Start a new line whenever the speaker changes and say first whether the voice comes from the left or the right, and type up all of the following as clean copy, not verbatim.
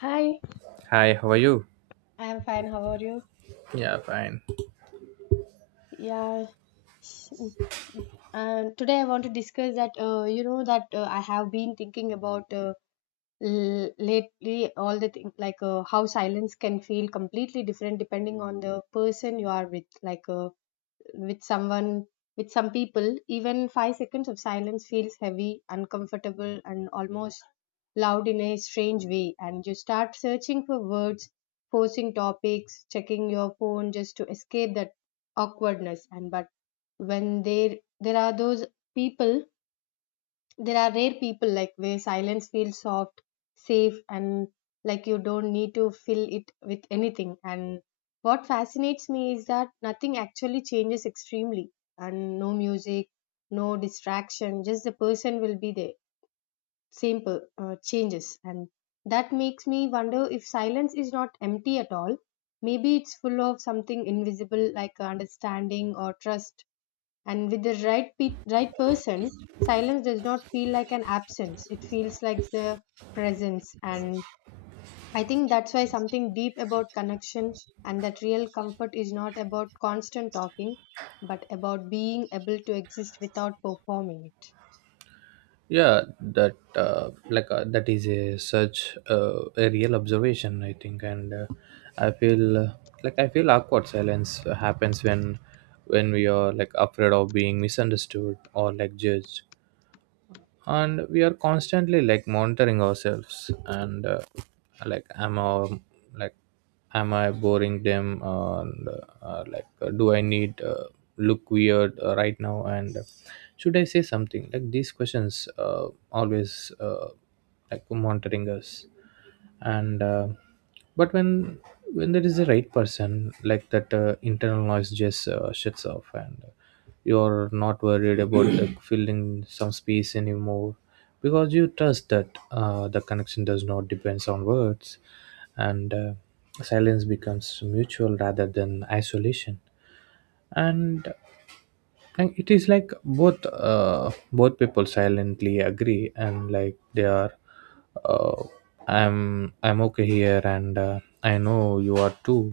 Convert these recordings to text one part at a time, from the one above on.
left: Hi.
right: Hi, how are you?
left: I am fine. How are you?
right: Yeah, fine.
left: Yeah. s- Today I want to discuss that I have been thinking about lately all the thing like how silence can feel completely different depending on the person you are with. Like, with someone with some people, even 5 seconds of silence feels heavy, uncomfortable, and almost loud in a strange way, and you start searching for words, forcing topics, checking your phone just to escape that awkwardness. And but when there are those people, there are rare people like where silence feels soft, safe, and like you don't need to fill it with anything. And what fascinates me is that nothing actually changes extremely, and no music, no distraction, just the person will be there, same changes. And that makes me wonder if silence is not empty at all, maybe it's full of something invisible like understanding or trust. And with the right right person, silence does not feel like an absence, it feels like the presence. And I think that's why something deep about connection, and that real comfort is not about constant talking, but about being able to exist without performing it.
right: Yeah, that that is a such a real observation, I think, and I feel like I feel awkward silence happens when we are like afraid of being misunderstood or like judged. And we are constantly like monitoring ourselves and am I like am I boring them and do I need look weird right now and should I say something, like these questions always, like monitoring us and but when there is a right person, like that internal noise just shuts off and you're not worried about, like, filling some space anymore because you trust that the connection does not depends on words and silence becomes mutual rather than isolation. and and it is like both people silently agree, and like they are, uh, I'm okay here, and I know you are too.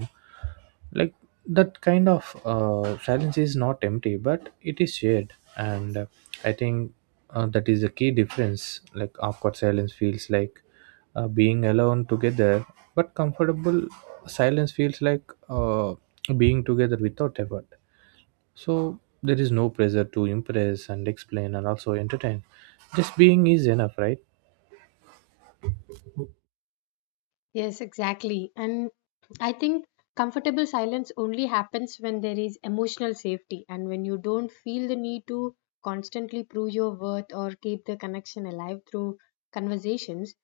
right: Like that kind of silence is not empty, but it is shared. And I think that is the key difference. Like awkward silence feels like being alone together, but comfortable silence feels like uh, being together without effort. So there is no pressure to impress and explain and also entertain. Just being is enough, right?
left: Yes, exactly. And I think comfortable silence only happens when there is emotional safety, and when you don't feel the need to constantly prove your worth or keep the connection alive through conversations.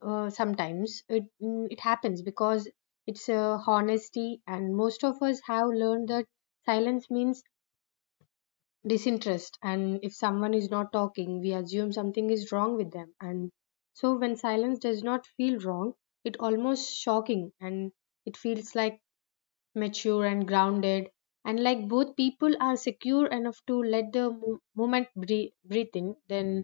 left: Sometimes it happens because it's a honesty, and most of us have learned that silence means disinterest, and if someone is not talking, we assume something is wrong with them. And so when silence does not feel wrong, it almost shocking, and it feels like mature and grounded, and like both people are secure enough to let the moment breathe, breathe in. Then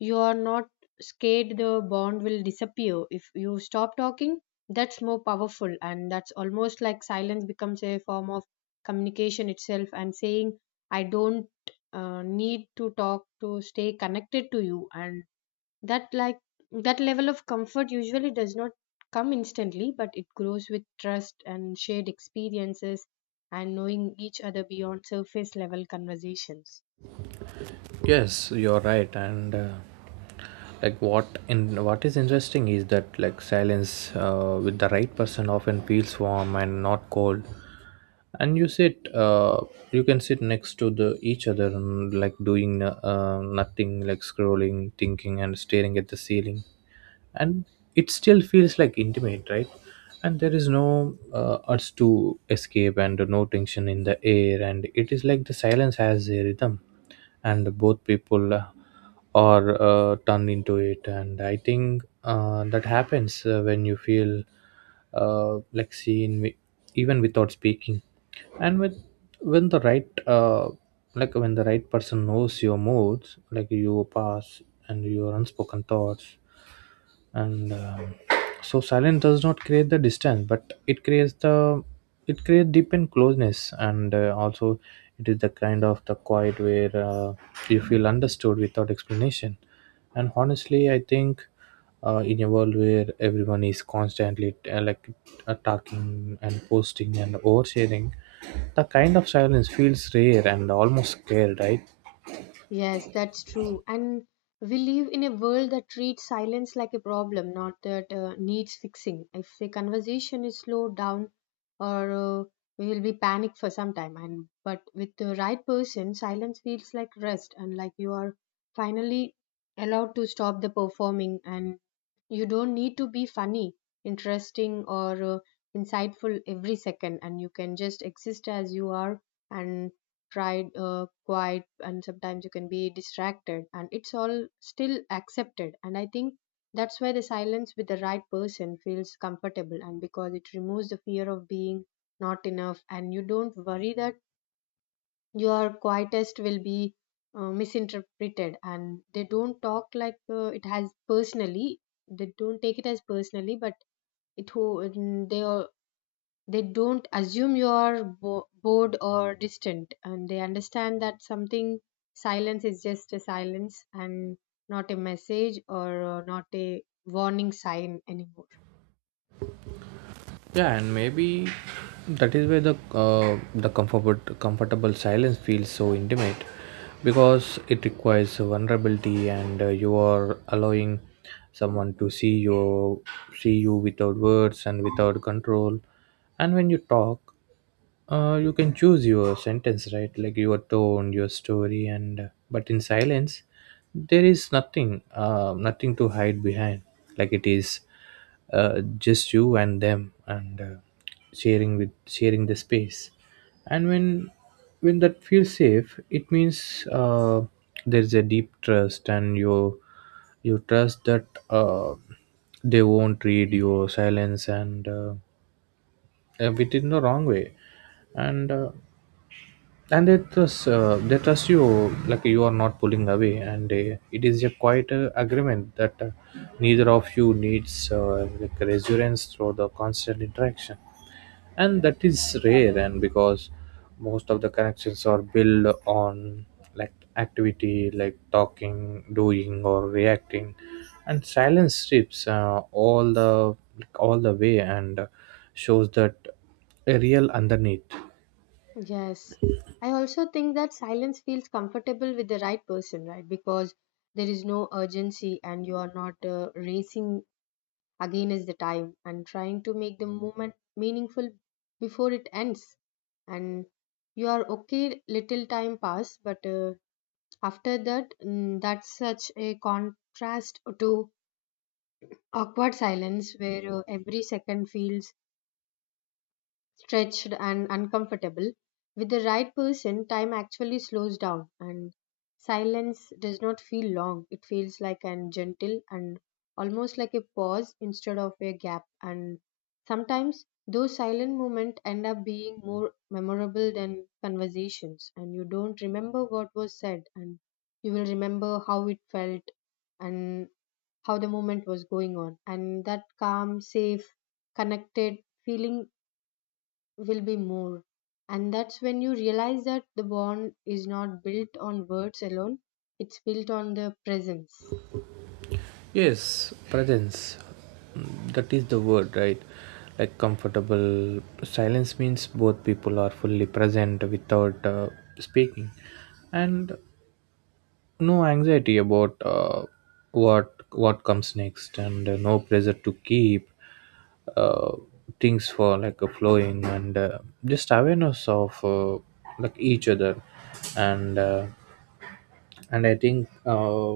left: you are not scared the bond will disappear if you stop talking. That's more powerful, and that's almost like silence becomes a form of communication itself. And saying, I don't need to talk to stay connected to you, and that level of comfort usually does not come instantly, but it grows with trust and shared experiences, and knowing each other beyond surface level conversations.
right: Yes, you're right. and Like what in what is interesting is that like silence with the right person often feels warm and not cold, and you sit you can sit next to the each other and like doing nothing, like scrolling, thinking and staring at the ceiling, and it still feels like intimate, right? And there is no urge to escape and no tension in the air, and it is like the silence has a rhythm, and both people are turned into it. And I think that happens when you feel like even without speaking. And with when the like when the right person knows your moods, like your past and your unspoken thoughts, and so silence does not create the distance, but it creates the it creates deepened closeness. And Also, it is the kind of the quiet where you feel understood without explanation. And honestly, I think in a world where everyone is constantly talking and posting and oversharing, the kind of silence feels rare and almost scared, right?
left: Yes, that's true. And we live in a world that treats silence like a problem, not that needs fixing. If a conversation is slowed down, or we will be panicked for some time. And but with the right person, silence feels like rest, and like you are finally allowed to stop the performing, and you don't need to be funny, interesting, or insightful every second, and you can just exist as you are, and tried quiet, and sometimes you can be distracted, and it's all still accepted. And I think that's why the silence with the right person feels comfortable, and because it removes the fear of being not enough, and you don't worry that your quietest will be misinterpreted, and they don't talk like it has personally, they don't take it as personally. But it who they don't assume you are bored or distant, and they understand that something silence is just a silence, and not a message, or not a warning sign anymore.
right: Yeah, and maybe that is where the comfortable silence feels so intimate, because it requires vulnerability. And You are allowing someone to see you without words and without control. And when you talk, you can choose your sentence, right? Like your tone, your story. And But in silence, there is nothing to hide behind. Like it is, just you and them, and sharing with sharing the space. And when that feels safe, it means there's a deep trust, and you trust that they won't read your silence and with in the wrong way, and uh, and they trust you, like you are not pulling away. And It is a quite agreement that neither of you needs like reassurance through the constant interaction. And that is rare, and because most of the connections are built on like activity, like talking, doing or reacting, and silence strips all the like, all the way and shows that a real underneath.
left: Yes, I also think that silence feels comfortable with the right person, right? Because there is no urgency, and you are not racing against the time and trying to make the moment meaningful before it ends. And you are okay little time pass, but after that, that's such a contrast to awkward silence where every second feels stretched and uncomfortable. With the right person, time actually slows down, and silence does not feel long. It feels like an gentle, and almost like a pause instead of a gap. And sometimes those silent moments end up being more memorable than conversations. And you don't remember what was said, and you will remember how it felt, and how the moment was going on. And that calm, safe, connected feeling will be more. And that's when you realize that the bond is not built on words alone, it's built on the presence.
right: Yes, presence. Mm, that is the word, right? Like comfortable silence means both people are fully present without speaking, and no anxiety about what comes next, and no pressure to keep uh, things for like a flowing, and just awareness of like each other. and uh, and I think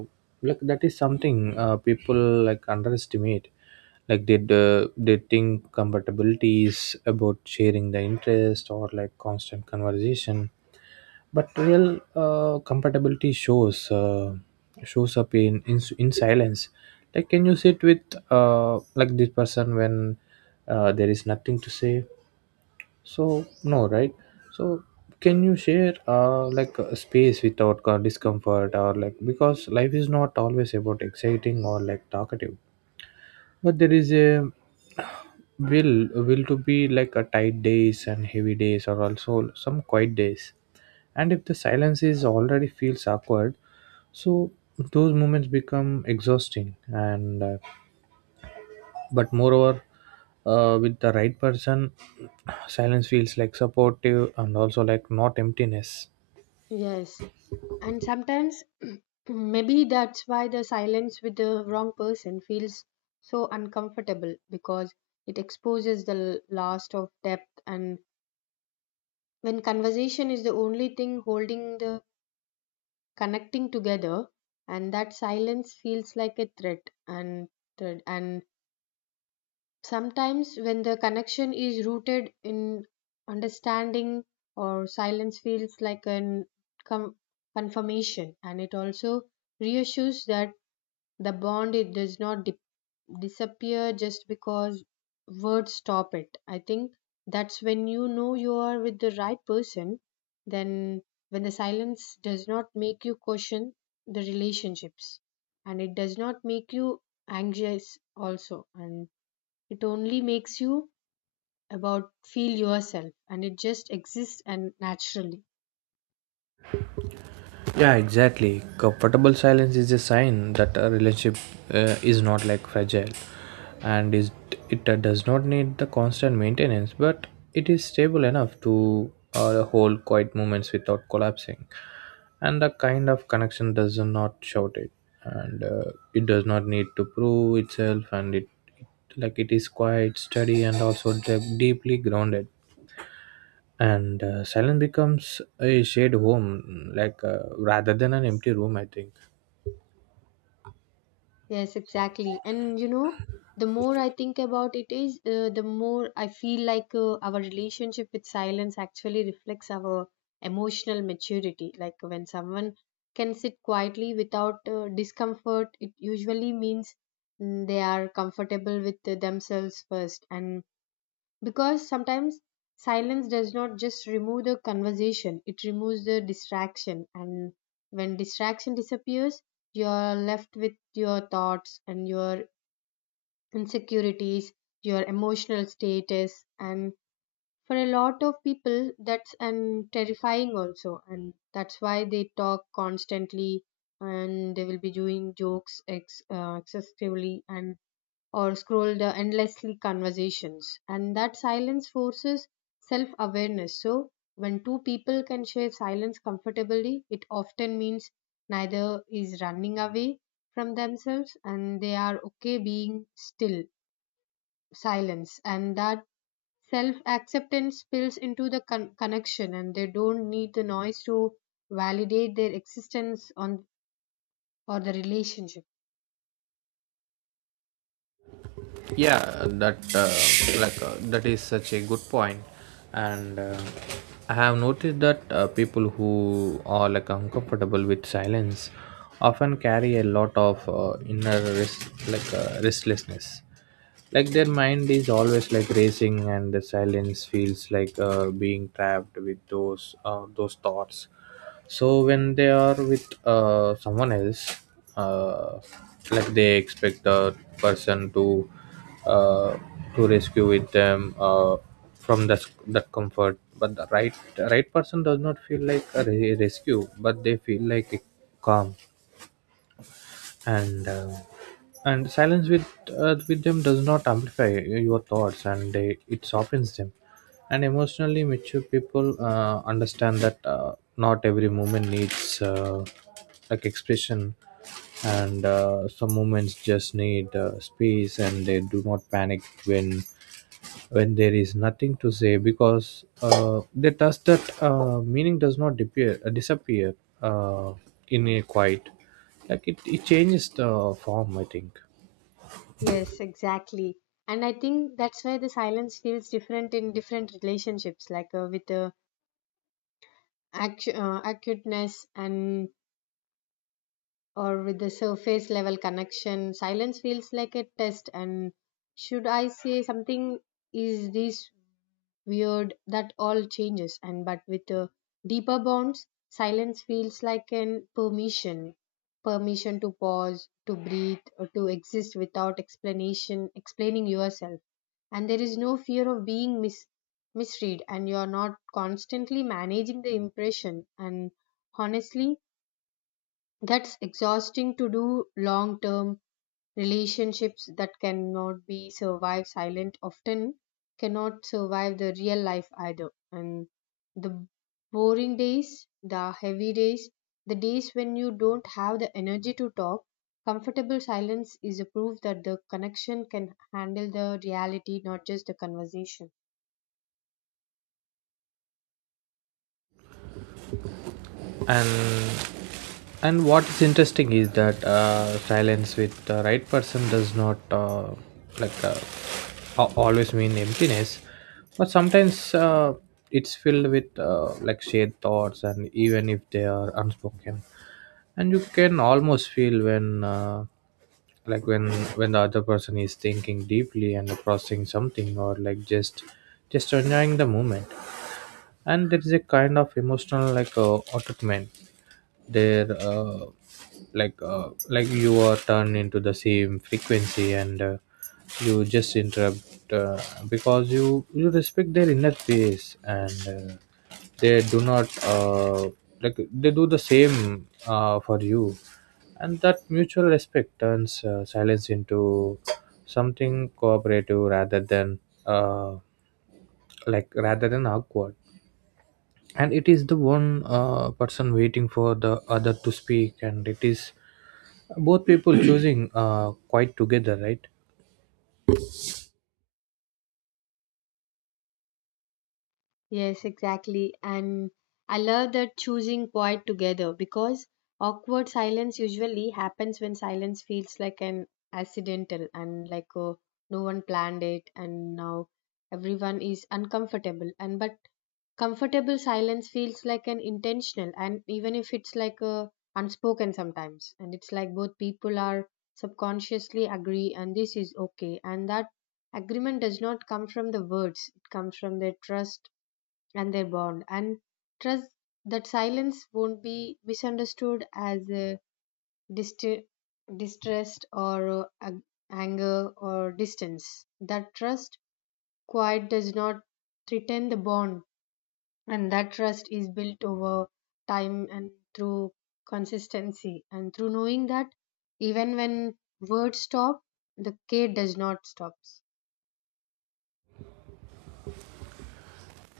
right: like that is something people like underestimate. Like they think compatibility is about sharing the interest or like constant conversation, but real compatibility shows up in silence. Like can you sit with like this person when there is nothing to say? So no, right? So can you share like a space without discomfort or like, because life is not always about exciting or like talkative, but there is a will will to be like a tight days and heavy days or also some quiet days. And if the silence is already feels awkward, so those moments become exhausting. And But moreover, with the right person silence feels like supportive and also like not emptiness.
left: Yes. And sometimes maybe that's why the silence with the wrong person feels so uncomfortable, because it exposes the last of depth. And when conversation is the only thing holding the connecting together, and that silence feels like a threat and thread. And sometimes, when the connection is rooted in understanding, or silence feels like an com- confirmation, and it also reassures that the bond it does not disappear just because words stop it. I think that's when you know you are with the right person. Then, when the silence does not make you question the relationships, and it does not make you anxious also, and it only makes you about feel yourself, and it just exists and naturally.
right: Yeah, exactly. Comfortable silence is a sign that a relationship is not like fragile, and is it does not need the constant maintenance, but it is stable enough to hold quiet moments without collapsing. And the kind of connection does not shout it, and it does not need to prove itself, and it it is quite steady and also deeply grounded. And Silence becomes a shared home, like rather than an empty room, I think.
left: Yes, exactly. And you know, the more I think about it is, the more I feel like our relationship with silence actually reflects our emotional maturity. Like when someone can sit quietly without discomfort, it usually means they are comfortable with themselves first. And because sometimes silence does not just remove the conversation, it removes the distraction. And when distraction disappears, you're left with your thoughts and your insecurities, your emotional status. And for a lot of people, that's and terrifying also, and that's why they talk constantly, and they will be doing jokes excessively, and or scroll the endlessly conversations. And that silence forces self awareness. So when two people can share silence comfortably, it often means neither is running away from themselves, and they are okay being still silence. And that self acceptance spills into the connection, and they don't need the noise to validate their existence on or the relationship.
right: Yeah, that that is such a good point. And I have noticed that people who are like uncomfortable with silence often carry a lot of inner rest, like restlessness, like their mind is always like racing and the silence feels like being trapped with those thoughts. So when they are with someone else, uh, like they expect the person to, uh, to rescue with them, from the, that comfort. But the right person does not feel like a rescue, but they feel like a calm. And uh, and silence with them does not amplify your thoughts, and they, it softens them. And emotionally mature people understand that not every moment needs like expression, and some moments just need space, and they do not panic when there is nothing to say, because they trust that meaning does not disappear, uh, in a quiet. Like it changes the form, I think.
left: Yes, exactly. And I think that's why the silence feels different in different relationships, like with the acuteness, and or with the surface level connection. Silence feels like a test. And should I say something? Is this weird? That all changes. And but with deeper bonds, silence feels like an permission, permission to pause, to breathe, or to exist without explanation explaining yourself. And there is no fear of being misread, and you are not constantly managing the impression. And honestly, that's exhausting to do long term. Relationships that cannot be survived silent often cannot survive the real life either. And the boring days, the heavy days, the days when you don't have the energy to talk, comfortable silence is a proof that the connection can handle the reality, not just the conversation.
right: and and what is interesting is that silence with the right person does not like uh, always mean emptiness, but sometimes it's filled with like shared thoughts, and even if they are unspoken. And you can almost feel when like when when the other person is thinking deeply and processing something, or like just enjoying the moment. And there is a kind of emotional like attachment there, like you are turned into the same frequency, and you just interrupt, because you respect their inner peace, and they do not, they do the same for you. And that mutual respect turns silence into something cooperative rather than, uh, rather than awkward. And it is the one person waiting for the other to speak, and it is both people choosing quite together, right?
left: Yes, exactly. And I love that choosing quiet together, because awkward silence usually happens when silence feels like an accidental, and like oh, no one planned it, and now everyone is uncomfortable. And but comfortable silence feels like an intentional, and even if it's like a unspoken sometimes, and it's like both people are subconsciously agree, and this is okay. And that agreement does not come from the words, it comes from their trust and their bond. And trust that silence won't be misunderstood as dist- distrust, or anger, or distance. That trust quite does not threaten the bond. And that trust is built over time, and through consistency, and through knowing that even when words stop, the care does not stop.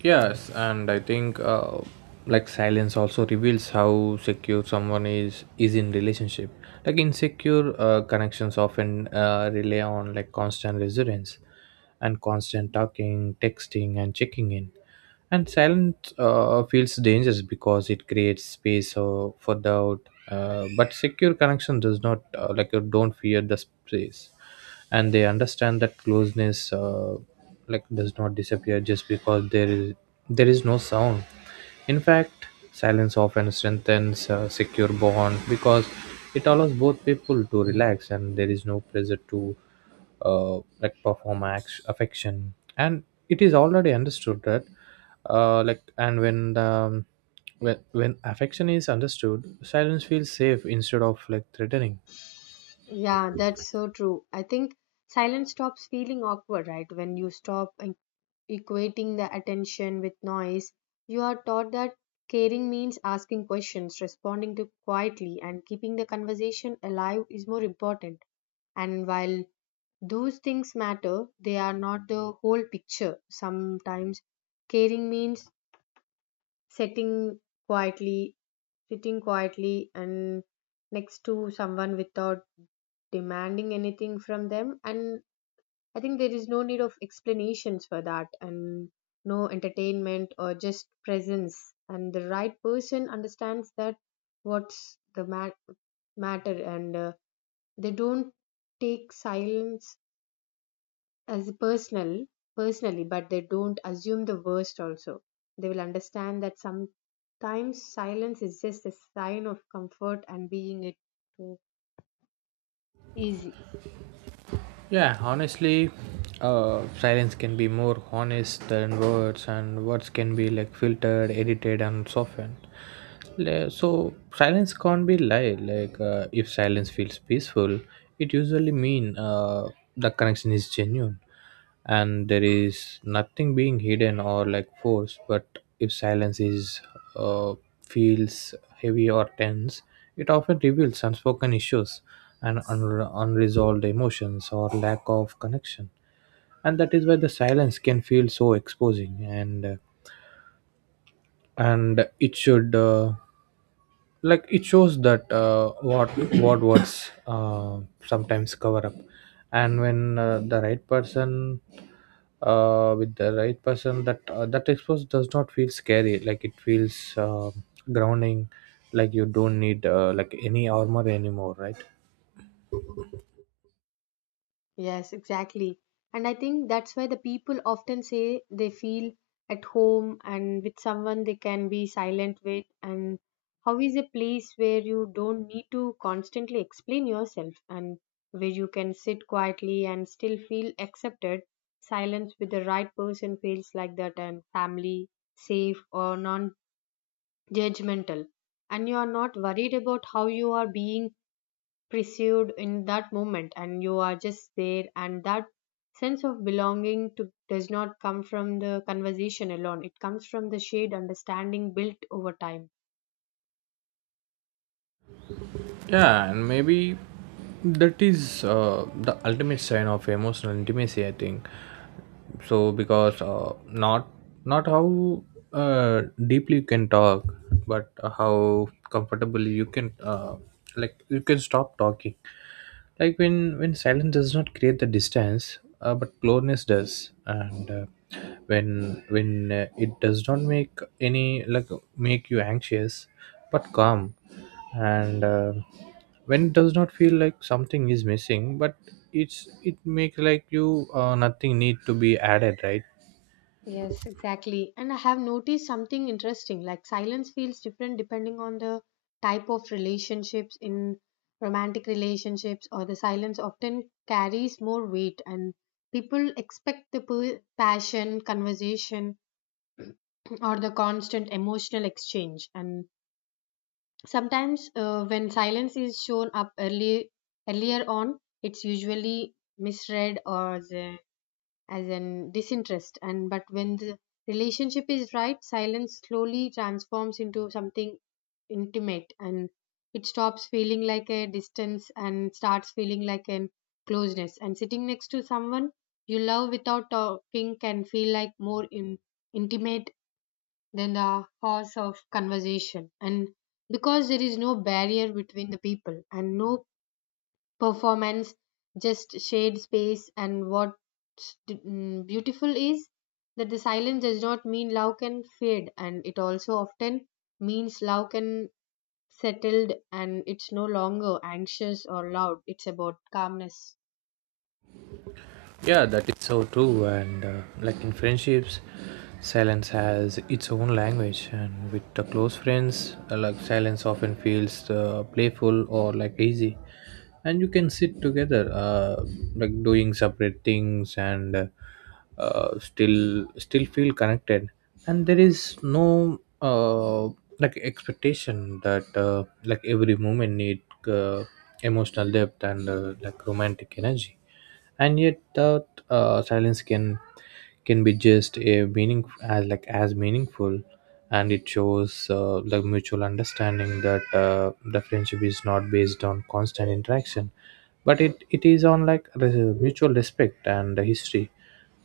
right: Yes, and I think like silence also reveals how secure someone is in relationship. Like insecure connections often rely on like constant resonance, and constant talking, texting and checking in. And silence feels dangerous because it creates space for doubt. But secure connection does not don't fear the space, and they understand that closeness like does not disappear just because there is no sound. In fact, silence often strengthens a secure bond because it allows both people to relax, and there is no pressure to like perform affection, and it is already understood that like and when the when affection is understood silence feels safe instead of like threatening.
left: Yeah, that's so true. I think silence stops feeling awkward, right? When you stop equating the attention with noise, you are taught that caring means asking questions, responding to quietly, and keeping the conversation alive is more important. And while those things matter, they are not the whole picture. Sometimes caring means setting quietly, sitting quietly and next to someone without demanding anything from them. And I think there is no need of explanations for that, and no entertainment, or just presence. And the right person understands that what's the matter, and they don't take silence as personally, but they don't assume the worst also. They will understand that sometimes silence is just a sign of comfort and being it too easy.
right: Yeah, honestly, silence can be more honest than words, and words can be like filtered, edited and softened. So silence can't be lied like. If silence feels peaceful it usually mean, the connection is genuine and there is nothing being hidden or like forced. But if silence is, uh, feels heavy or tense, it often reveals unspoken issues and unresolved emotions or lack of connection. And that is why the silence can feel so exposing. And and it should, like it shows that what what words sometimes cover up. And when the right person, with the right person, that that expose does not feel scary. Like it feels grounding, like you don't need like any armor anymore, right?
left: Yes, exactly. And I think that's why the people often say they feel at home and with someone they can be silent with. And how is a place where you don't need to constantly explain yourself, and where you can sit quietly and still feel accepted? Silence with the right person feels like that, and family, safe, or non judgmental. And you are not worried about how you are being pursued in that moment, and you are just there, and that sense of belonging to, does not come from the conversation alone. It comes from the shared understanding built over time.
right: Yeah, and maybe that is the ultimate sign of emotional intimacy, I think. So because not not how uh, deeply you can talk, but how comfortably you can, like you can stop talking. Like when silence does not create the distance but closeness does. And when it does not make any like make you anxious but calm. And when it does not feel like something is missing but it makes like you nothing need to be added, right?
left: Yes, exactly. And I have noticed something interesting. Like, silence feels different depending on the type of relationships. In romantic relationships, or the silence often carries more weight, and people expect the passion conversation or the constant emotional exchange. And sometimes, when silence is shown up early, earlier on, it's usually misread or as, a, as an disinterest. And but when the relationship is right, silence slowly transforms into something intimate, and it stops feeling like a distance and starts feeling like an closeness. And sitting next to someone you love without talking can feel like more in, intimate than the horse of conversation. And because there is no barrier between the people and no performance, just shared space. And what's beautiful is that the silence does not mean love can fade, and it also often means love can settled, and it's no longer anxious or loud. It's about calmness.
right: Yeah, that is so true. And like in friendships, silence has its own language. And with the close friends, like silence often feels playful or like easy. And you can sit together, like doing separate things, and still feel connected. And there is no like expectation that like every moment need uh, emotional depth and like romantic energy. And yet that silence can be just a meaning as like as meaningful. And it shows the mutual understanding that the friendship is not based on constant interaction, but it is on like the mutual respect and the history.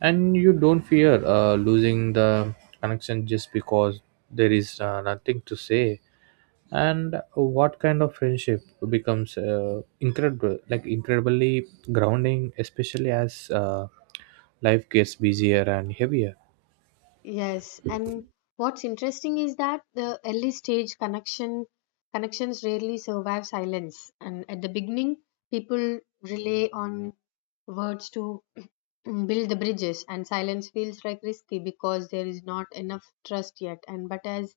right: And you don't fear losing the connection just because there is nothing to say. And what kind of friendship becomes incredible, like incredibly grounding, especially as life gets busier and heavier.
left: Yes, and what's interesting is that the early stage connections rarely survive silence. And at the beginning, people rely on words to build the bridges, and silence feels like risky because there is not enough trust yet. And but as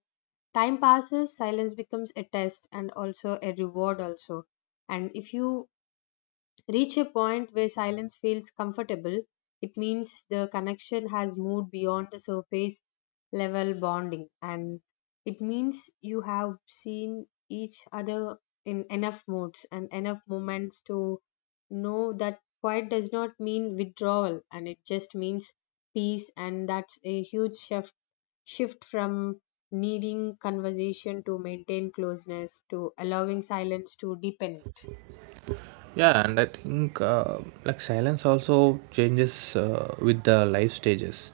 left: time passes, silence becomes a test and also a reward also. And if you reach a point where silence feels comfortable, it means the connection has moved beyond the surface level bonding, and it means you have seen each other in enough moods and enough moments to know that quiet does not mean withdrawal, and it just means peace. And that's a huge shift from needing conversation to maintain closeness to allowing silence to deepen.
right: Yeah, and I think like silence also changes with the life stages.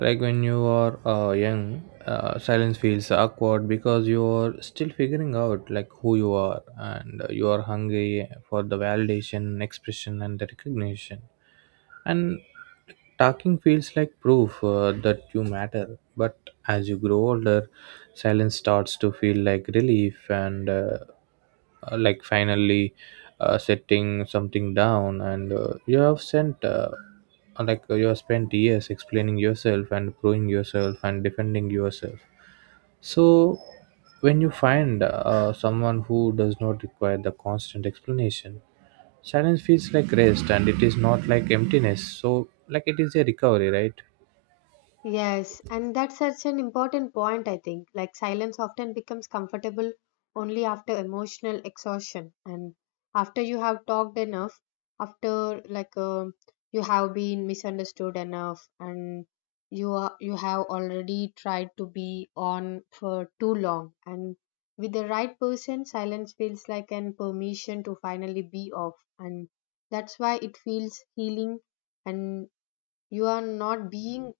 right: Like when you are young, silence feels awkward because you're still figuring out like who you are, and you are hungry for the validation, expression and the recognition. And talking feels like proof that you matter. But as you grow older, silence starts to feel like relief, and like finally setting something down. And you have sent like you have spent years explaining yourself and proving yourself and defending yourself. So when you find someone who does not require the constant explanation, silence feels like rest, and it is not like emptiness, so like it is a recovery, right?
left: Yes, and that's such an important point, I think. Like, silence often becomes comfortable only after emotional exhaustion, and after you have talked enough, after you have been misunderstood enough, and you have already tried to be on for too long. And with the right person, silence feels like an permission to finally be off, and that's why it feels healing. And you are not being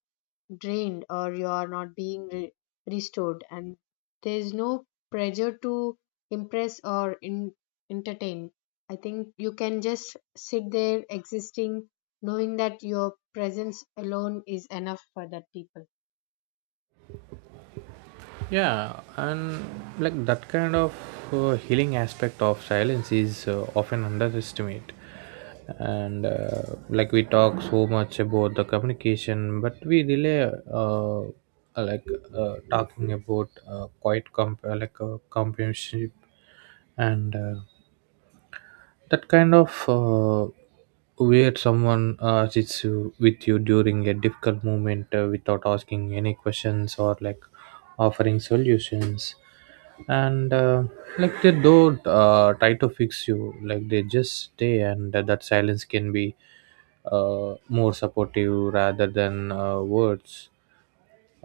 left: drained, or you are not being restored, and there is no pressure to impress or entertain. I think you can just sit there existing, knowing that your presence alone is enough for that people.
right: Yeah, and like that kind of healing aspect of silence is often underestimated. And like we talk so much about the communication, but we really uh, uh, like talking about like companionship. And that kind of where someone sits with you during a difficult moment without asking any questions or like offering solutions. And like they don't try to fix you, like they just stay. And that silence can be more supportive rather than words,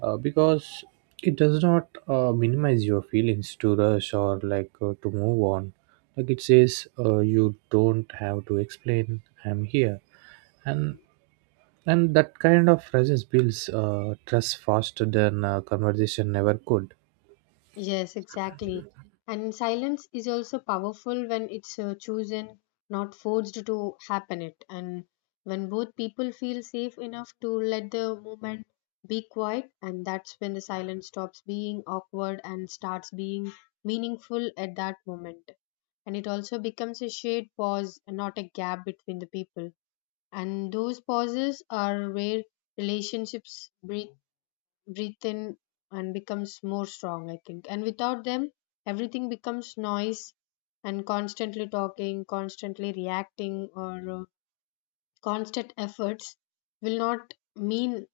right: because it does not minimize your feelings to rush or like to move on. Like it says, you don't have to explain, I'm here. and and that kind of presence builds trust faster than conversation never could.
left: Yes, exactly. And silence is also powerful when it's chosen, not forced to happen it. And when both people feel safe enough to let the movement be quiet, and that's when the silence stops being awkward and starts being meaningful at that moment. And it also becomes a shared pause, not a gap between the people. And those pauses are where relationships breathe in and becomes more strong, I think. And without them everything becomes noise, and constantly talking, constantly reacting, or constant efforts will not mean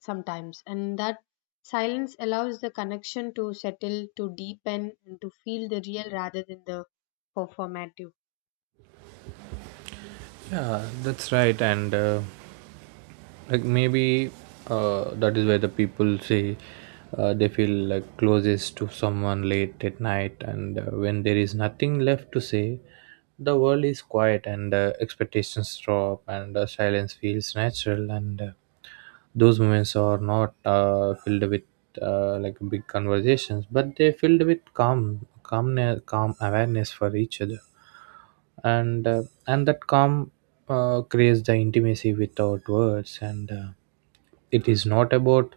left: sometimes. And that silence allows the connection to settle, to deepen, and to feel the real rather than the performative.
right: Yeah, that's right. And like maybe that is why the people say they feel like closest to someone late at night, and when there is nothing left to say the world is quiet, and expectations drop, and silence feels natural. And those moments are not filled with like big conversations, but they're filled with calm awareness for each other. And and that calm creates the intimacy without words. And it is not about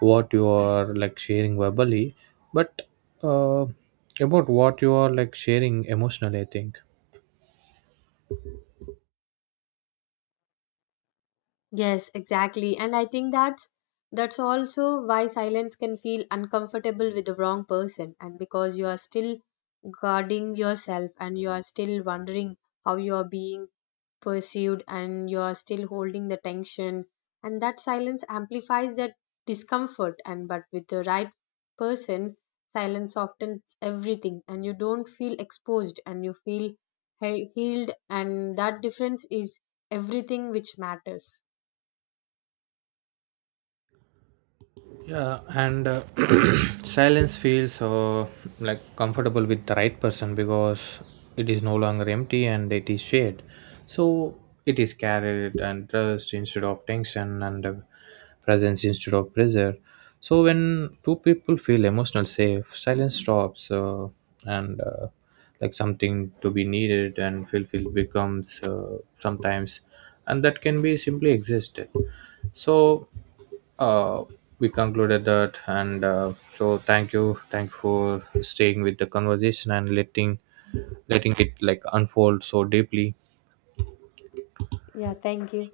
right: what you are like sharing verbally, but uh, about what you are like sharing emotionally, I think.
left: Yes, exactly. And I think that's also why silence can feel uncomfortable with the wrong person, and because you are still guarding yourself, and you are still wondering how you are being pursued, and you are still holding the tension, and that silence amplifies that discomfort. And but with the right person, silence softens everything, and you don't feel exposed, and you feel healed. And that difference is everything which matters.
right: Yeah, and silence feels like comfortable with the right person because it is no longer empty and it is shared. So it is carried and trust instead of tension, and presence instead of pressure. So when two people feel emotional safe, silence stops, and like something to be needed and fulfilled, becomes sometimes, and that can be simply existed. So uh, we concluded that. And so thank you, for staying with the conversation and letting it like unfold so deeply.
left: Yeah, thank you.